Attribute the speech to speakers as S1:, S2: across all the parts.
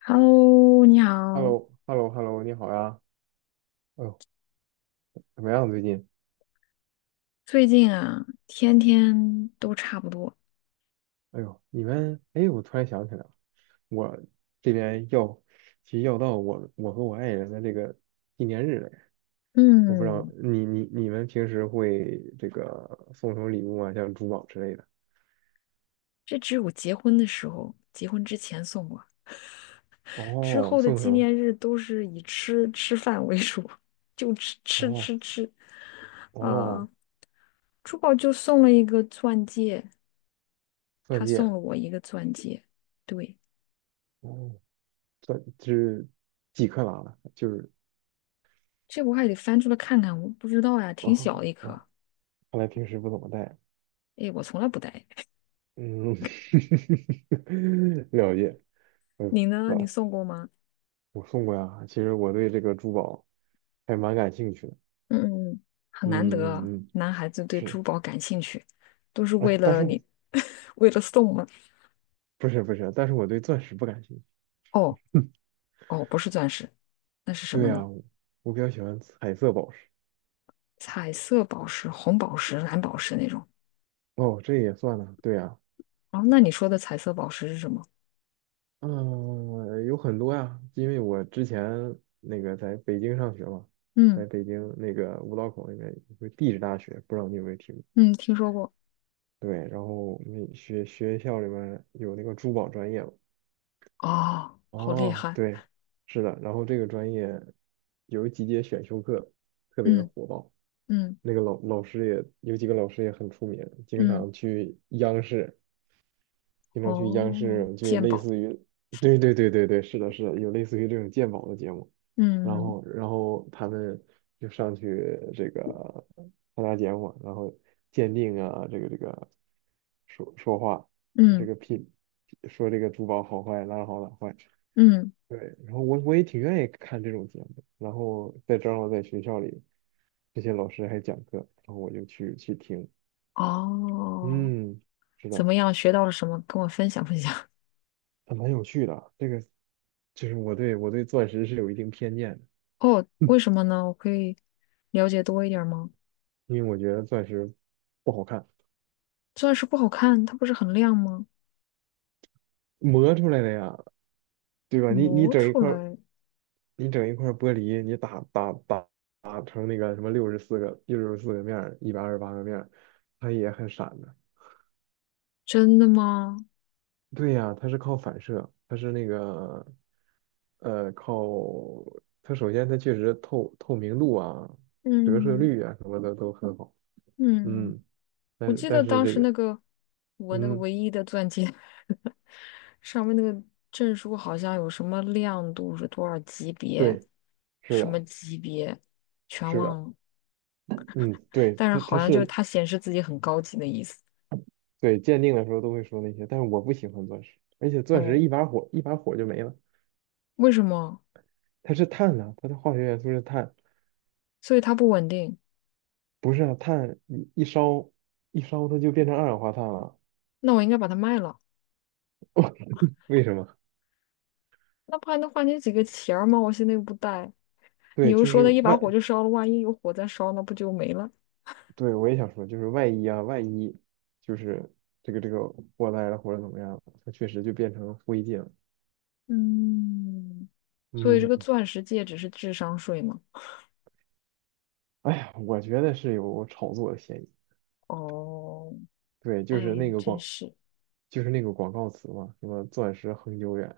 S1: Hello，你
S2: h e l l
S1: 好。
S2: o h e l l o h e l l o 你好呀。哎呦，怎么样最近？
S1: 最近啊，天天都差不多。
S2: 哎呦，你们，哎，我突然想起来了，我这边要，其实要到我和我爱人的这个纪念日了。我不知道
S1: 嗯，
S2: 你们平时会这个送什么礼物啊？像珠宝之类的？
S1: 这只有结婚的时候，结婚之前送过，之
S2: 哦，
S1: 后的
S2: 送什
S1: 纪
S2: 么？
S1: 念日都是以吃吃饭为主，就吃吃
S2: 哦
S1: 吃吃。啊、
S2: 哦，
S1: 珠宝就送了一个钻戒，
S2: 钻
S1: 他
S2: 戒。
S1: 送了我一个钻戒。对，
S2: 哦，钻是几克拉的？就是
S1: 这我还得翻出来看看，我不知道呀，挺小
S2: 哦
S1: 的一颗。
S2: 哦，看来平时不怎么戴。
S1: 哎，我从来不戴。
S2: 嗯，了解。嗯。
S1: 你呢？你送过吗？
S2: 我送过呀。其实我对这个珠宝还蛮感兴趣的。
S1: 嗯嗯，很难得
S2: 嗯
S1: 啊，
S2: 嗯嗯，
S1: 男孩子对
S2: 是。
S1: 珠宝感兴趣，都是为
S2: 哎，但
S1: 了
S2: 是我
S1: 你，为了送吗？
S2: 不是不是，但是我对钻石不感兴趣。
S1: 哦哦，不是钻石，那是什
S2: 对
S1: 么
S2: 呀，
S1: 呢？
S2: 我比较喜欢彩色宝石。
S1: 彩色宝石、红宝石、蓝宝石那种。
S2: 哦，这也算呢。对呀，
S1: 哦，那你说的彩色宝石是什么？
S2: 嗯，有很多呀，因为我之前那个在北京上学嘛，在
S1: 嗯
S2: 北京那个五道口那边有个地质大学，不知道你有没有听过？
S1: 嗯，听说过。
S2: 对，然后那学校里面有那个珠宝专业嘛。
S1: 哦，好厉
S2: 哦，
S1: 害。
S2: 对，是的，然后这个专业有几节选修课特别的
S1: 嗯
S2: 火爆，
S1: 嗯
S2: 那个老老师也有几个老师也很出名，经
S1: 嗯，
S2: 常去央视，经常去央
S1: 哦，
S2: 视就有
S1: 鉴
S2: 类
S1: 宝。
S2: 似于，对对对对对，是的是的，有类似于这种鉴宝的节目，然
S1: 嗯
S2: 后然后他们就上去这个参加节目，然后鉴定啊，这个说话，这
S1: 嗯
S2: 个品说这个珠宝好坏，哪儿好哪儿坏。
S1: 嗯，
S2: 对，然后我也挺愿意看这种节目，然后在正好在学校里，这些老师还讲课，然后我就去听，
S1: 哦，
S2: 嗯，是
S1: 怎
S2: 的，
S1: 么样？学到了什么？跟我分享分享。
S2: 还蛮有趣的。这个就是我对钻石是有一定偏见的，
S1: 哦，为 什么呢？我可以了解多一点儿吗？
S2: 因为我觉得钻石不好看，
S1: 钻石不好看，它不是很亮吗？
S2: 磨出来的呀，对吧？你
S1: 磨
S2: 整一
S1: 出
S2: 块儿，
S1: 来，
S2: 你整一块儿玻璃，你打成那个什么六十四个面儿，128个面儿，它也很闪的。
S1: 真的吗？
S2: 对呀，它是靠反射，它是那个呃靠它首先它确实明度啊、折射
S1: 嗯
S2: 率啊什么的都很好，
S1: 嗯，
S2: 嗯，但
S1: 我
S2: 是
S1: 记得
S2: 但是
S1: 当
S2: 这
S1: 时
S2: 个。
S1: 那个我那个
S2: 嗯。
S1: 唯一的钻戒 上面那个证书好像有什么亮度是多少级别，
S2: 对。是
S1: 什么
S2: 的，
S1: 级别，全
S2: 是
S1: 忘
S2: 的。
S1: 了。
S2: 嗯。对，
S1: 但是
S2: 它
S1: 好
S2: 它
S1: 像就是
S2: 是
S1: 它显示自己很高级的意思。
S2: 对鉴定的时候都会说那些，但是我不喜欢钻石，而且钻石
S1: 哦，
S2: 一把火就没了，
S1: 为什么？
S2: 它是碳呐、它的化学元素是碳，
S1: 所以它不稳定。
S2: 不是啊，碳一烧它就变成二氧化碳了，
S1: 那我应该把它卖了。
S2: 为什么？
S1: 那不还能换你几个钱儿吗？我现在又不带，你
S2: 对，
S1: 又
S2: 就
S1: 说
S2: 是
S1: 那一把
S2: 外
S1: 火就烧了，万一有火再烧，那不就没了？
S2: 对，我也想说，就是万一啊，万一就是这个这个祸害了或者怎么样了它确实就变成灰烬了。
S1: 嗯，所以这个
S2: 嗯，
S1: 钻石戒指是智商税吗？
S2: 哎呀，我觉得是有炒作的嫌疑。
S1: 哦，
S2: 对，
S1: 哎，真是。
S2: 就是那个广告词嘛，什么"钻石恒久远，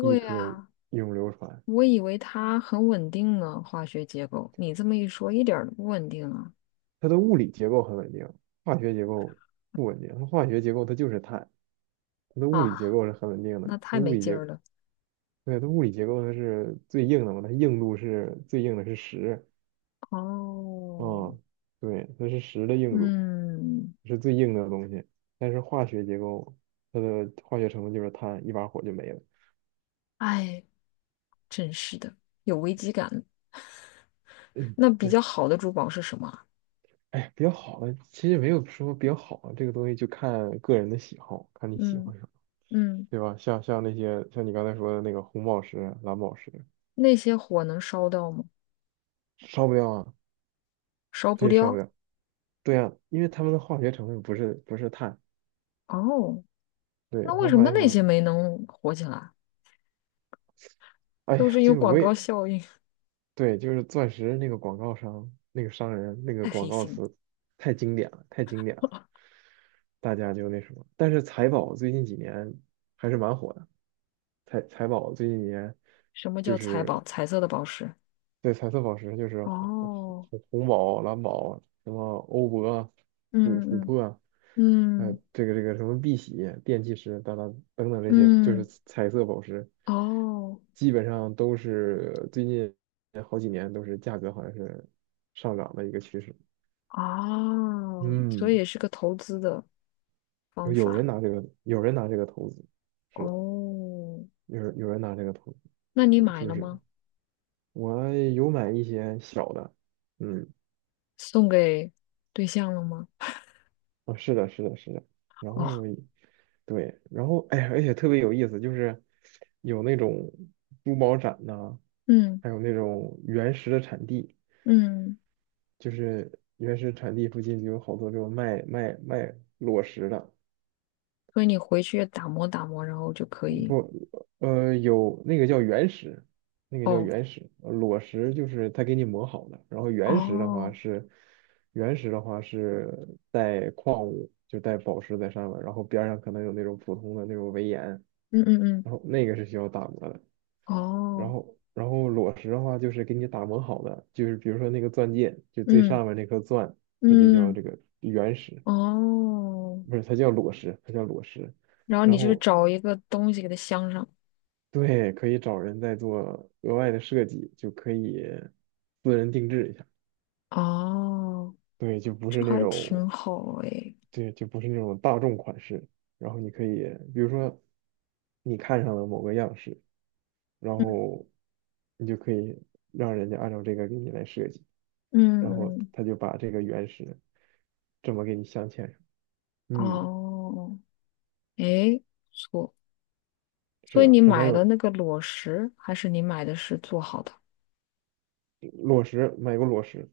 S2: 一颗
S1: 呀，
S2: 永流传"。
S1: 我以为它很稳定呢，化学结构。你这么一说，一点儿都不稳定啊！
S2: 它的物理结构很稳定，化学结构不稳定。它化学结构它就是碳，它的物理结
S1: 啊，
S2: 构是很稳定
S1: 那
S2: 的。
S1: 太
S2: 它物
S1: 没
S2: 理
S1: 劲
S2: 结，
S1: 儿了。
S2: 对，它物理结构它是最硬的嘛，它硬度是最硬的是十。
S1: 哦，
S2: 嗯，对，它是石的硬度，
S1: 嗯，
S2: 是最硬的东西。但是化学结构，它的化学成分就是碳，一把火就没了。
S1: 哎，真是的，有危机感。
S2: 嗯，
S1: 那比较
S2: 对。
S1: 好的珠宝是什么？
S2: 哎，比较好的其实没有说比较好的，这个东西就看个人的喜好，看你喜
S1: 嗯
S2: 欢什么，
S1: 嗯，
S2: 对吧？像那些像你刚才说的那个红宝石、蓝宝石，
S1: 那些火能烧到吗？
S2: 烧不掉啊，
S1: 烧不
S2: 这烧不
S1: 掉。
S2: 掉。对啊，因为它们的化学成分不是碳，
S1: 哦，
S2: 对，
S1: 那
S2: 它
S1: 为
S2: 们
S1: 什
S2: 化
S1: 么
S2: 学成
S1: 那些
S2: 分，
S1: 没能火起来？
S2: 哎
S1: 都
S2: 呀，
S1: 是有
S2: 就是
S1: 广
S2: 我也
S1: 告效应，
S2: 对，就是钻石那个广告商、那个商人、那 个
S1: 太
S2: 广
S1: 黑
S2: 告
S1: 心了。
S2: 词，太经典了，太经典了，大家就那什么。但是财宝最近几年还是蛮火的，财宝最近几年
S1: 什么叫
S2: 就
S1: 彩宝？
S2: 是
S1: 彩色的宝石。
S2: 对，彩色宝石就是
S1: 哦，
S2: 红宝、蓝宝，什么欧泊、
S1: 嗯
S2: 琥
S1: 嗯
S2: 珀，
S1: 嗯
S2: 这个什么碧玺、电气石等等等等这些，就是
S1: 嗯，
S2: 彩色宝石，
S1: 哦
S2: 基本上都是最近好几年都是价格好像是上涨的一个趋势。
S1: 哦，所
S2: 嗯，
S1: 以也是个投资的方
S2: 有人
S1: 法。
S2: 拿这个，有人拿这个投资，是的，
S1: 哦，
S2: 有人拿这个投资，
S1: 那你
S2: 就
S1: 买
S2: 就
S1: 了
S2: 是
S1: 吗？
S2: 我有买一些小的，嗯。
S1: 送给对象了吗？
S2: 啊，是的，是的，是的。然后，
S1: 哦，
S2: 对，然后哎呀，而且特别有意思，就是有那种珠宝展呐、
S1: 嗯
S2: 还有那种原石的产地，
S1: 嗯，
S2: 就是原石产地附近就有好多这种卖裸石的，
S1: 所以你回去打磨打磨，然后就可以。
S2: 不，有那个叫原石，那个叫
S1: 哦。
S2: 原石，裸石就是他给你磨好的，然后原石的话
S1: 哦，
S2: 是，原石的话是带矿物，就带宝石在上面，然后边儿上可能有那种普通的那种围岩。
S1: 嗯嗯嗯，
S2: 然后那个是需要打磨的，然
S1: 哦，
S2: 后然后裸石的话就是给你打磨好的，就是比如说那个钻戒，就最
S1: 嗯
S2: 上面那颗钻，它就叫
S1: 嗯，
S2: 这个原石，
S1: 哦，
S2: 不是它叫裸石，它叫裸石。
S1: 然后你
S2: 然
S1: 就是
S2: 后
S1: 找一个东西给它镶上，
S2: 对，可以找人再做额外的设计，就可以私人定制一下。
S1: 哦，
S2: 对，就不是
S1: 这
S2: 那
S1: 还
S2: 种，
S1: 挺好诶，
S2: 对，就不是那种大众款式。然后你可以，比如说你看上了某个样式，然
S1: 嗯
S2: 后你就可以让人家按照这个给你来设计。
S1: 嗯
S2: 然后
S1: 嗯，
S2: 他就把这个原石这么给你镶嵌上。嗯，
S1: 哦，诶，不错，
S2: 是
S1: 所以
S2: 的，
S1: 你
S2: 还蛮
S1: 买的
S2: 有
S1: 那个裸石，还是你买的是做好的？
S2: 裸石，买过裸石。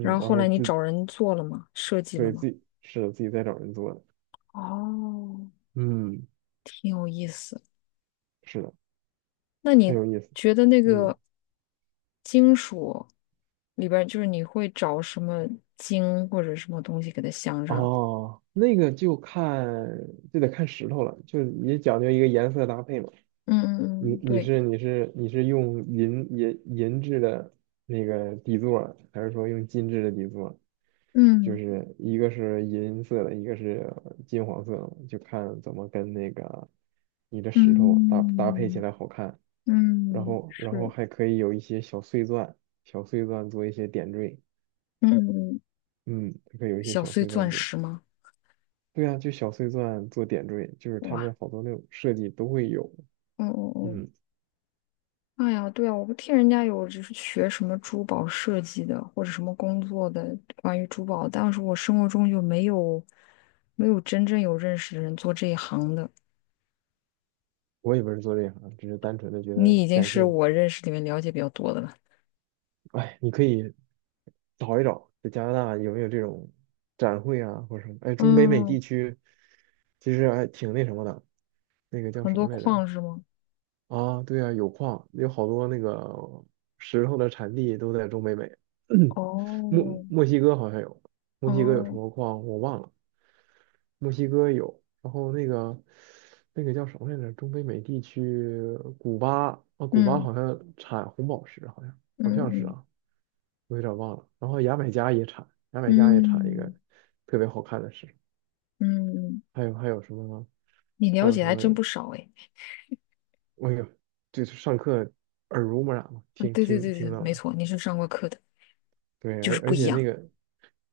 S1: 然后
S2: 然
S1: 后
S2: 后
S1: 来你
S2: 自
S1: 找人做了吗？设计了
S2: 对
S1: 吗？
S2: 自己是的自己在找人做的。
S1: 哦，
S2: 嗯，
S1: 挺有意思。
S2: 是的，
S1: 那
S2: 很
S1: 你
S2: 有意思。
S1: 觉得那
S2: 嗯，
S1: 个金属里边，就是你会找什么金或者什么东西给它镶上？
S2: 哦，那个就得看石头了，就也讲究一个颜色搭配嘛。
S1: 嗯嗯
S2: 你
S1: 嗯，
S2: 你
S1: 对，
S2: 是你是你是用银质的那个底座，还是说用金质的底座？就
S1: 嗯
S2: 是一个是银色的，一个是金黄色的，就看怎么跟那个你的石头搭配起
S1: 嗯
S2: 来好看。然
S1: 嗯，
S2: 后然后
S1: 是，
S2: 还可以有一些小碎钻，小碎钻做一些点缀。
S1: 嗯嗯，
S2: 嗯，它可以有一些
S1: 小
S2: 小
S1: 碎
S2: 碎钻
S1: 钻
S2: 做。
S1: 石吗？
S2: 对啊，就小碎钻做点缀，就是他
S1: 哇，
S2: 们好多那种设计都会有。
S1: 嗯嗯嗯，
S2: 嗯，
S1: 哎呀，对啊，我不听人家有就是学什么珠宝设计的或者什么工作的关于珠宝，但是我生活中就没有没有真正有认识的人做这一行的。
S2: 我也不是做这行，只是单纯的觉得
S1: 你已经
S2: 感
S1: 是
S2: 兴趣。
S1: 我认识里面了解比较多的了。
S2: 哎，你可以找一找，在加拿大有没有这种展会啊，或者什么？哎，中北美
S1: 嗯，
S2: 地区其实还挺那什么的，那个叫
S1: 很
S2: 什
S1: 多
S2: 么来着？
S1: 矿是吗？
S2: 啊，对啊，有矿，有好多那个石头的产地都在中北美，
S1: 哦
S2: 墨西哥好像有，墨西哥有什
S1: 哦，
S2: 么矿我忘了，墨西哥有，然后那个叫什么来着？中北美地区，古巴啊，古巴
S1: 嗯
S2: 好像产红宝石，好
S1: 嗯
S2: 像是
S1: 嗯
S2: 啊，我有点忘了。然后牙买加也产，牙买加也产一个
S1: 嗯
S2: 特别好看的石，
S1: 嗯，
S2: 还有什么呢？
S1: 你
S2: 还
S1: 了
S2: 有
S1: 解
S2: 什
S1: 还
S2: 么？
S1: 真不少哎。
S2: 我有，就是上课耳濡目染嘛，
S1: 嗯，对对对对，
S2: 听到
S1: 没
S2: 的。
S1: 错，你是上过课的，
S2: 对，
S1: 就是
S2: 而而
S1: 不一
S2: 且那
S1: 样。
S2: 个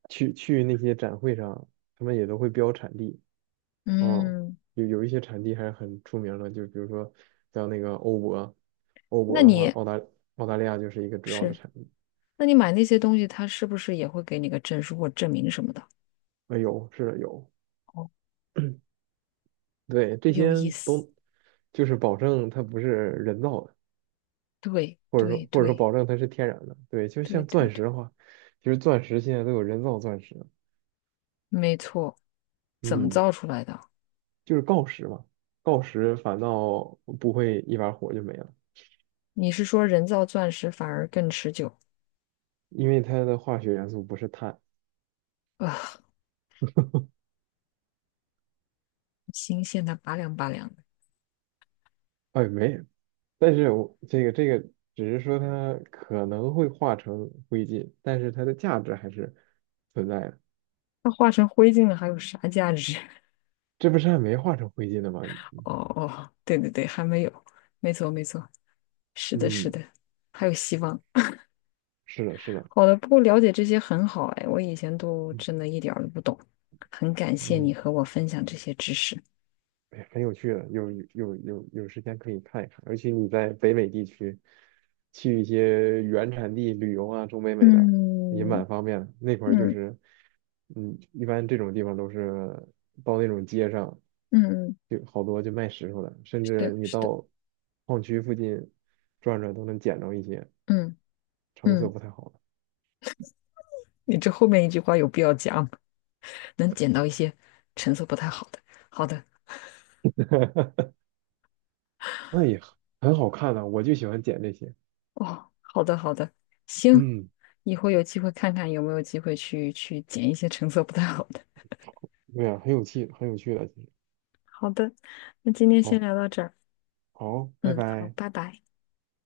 S2: 去那些展会上，他们也都会标产地。哦，
S1: 嗯，
S2: 有一些产地还是很出名的，就比如说像那个欧泊，欧
S1: 那
S2: 泊的话，
S1: 你
S2: 澳大利亚就是一个主要的
S1: 是，
S2: 产地。
S1: 那你买那些东西，他是不是也会给你个证书或证明什么的？
S2: 啊，有，是的，有。
S1: 哦，
S2: 对，这
S1: 有
S2: 些
S1: 意思。
S2: 都就是保证它不是人造的，
S1: 对
S2: 或者说
S1: 对
S2: 保证它是天然的。对，就
S1: 对
S2: 像
S1: 对对
S2: 钻
S1: 对，
S2: 石的话，其实钻石现在都有人造钻石。
S1: 没错。怎么
S2: 嗯。
S1: 造出来的？
S2: 就是锆石嘛，锆石反倒不会一把火就没了，
S1: 你是说人造钻石反而更持久？
S2: 因为它的化学元素不是碳，
S1: 啊，新鲜的拔凉拔凉的，
S2: 哎，没，但是我只是说它可能会化成灰烬，但是它的价值还是存在的。
S1: 它化成灰烬了，还有啥价值？
S2: 这不是还没化成灰烬的吗？
S1: 哦哦，对对对，还没有，没错没错，是的，是
S2: 嗯，
S1: 的，还有希望。
S2: 是的，是的，
S1: 好的，不过了解这些很好哎，我以前都
S2: 嗯
S1: 真的一点儿都不懂，很感谢你
S2: 嗯。
S1: 和我分享这些知识。
S2: 哎呀很有趣的，有时间可以看一看，尤其你在北美地区，去一些原产地旅游啊，中北美的也
S1: 嗯
S2: 蛮方便的。那块儿就
S1: 嗯
S2: 是，嗯，一般这种地方都是到那种街上，
S1: 嗯，
S2: 就好多就卖石头的，甚
S1: 是的，
S2: 至你
S1: 是的，
S2: 到矿区附近转转都能捡着一些
S1: 嗯
S2: 成色
S1: 嗯，
S2: 不太好
S1: 你这后面一句话有必要讲，能捡到一些成色不太好的。好的，
S2: 的，那也很好看的，我就喜欢捡这些。
S1: 哦，好的好的，行，
S2: 嗯，
S1: 以后有机会看看有没有机会去去捡一些成色不太好的。
S2: 对啊，很有趣，很有趣的，其实
S1: 好的，那今天先
S2: 好，
S1: 聊到这儿，
S2: 好，拜
S1: 嗯，好，
S2: 拜。
S1: 拜拜。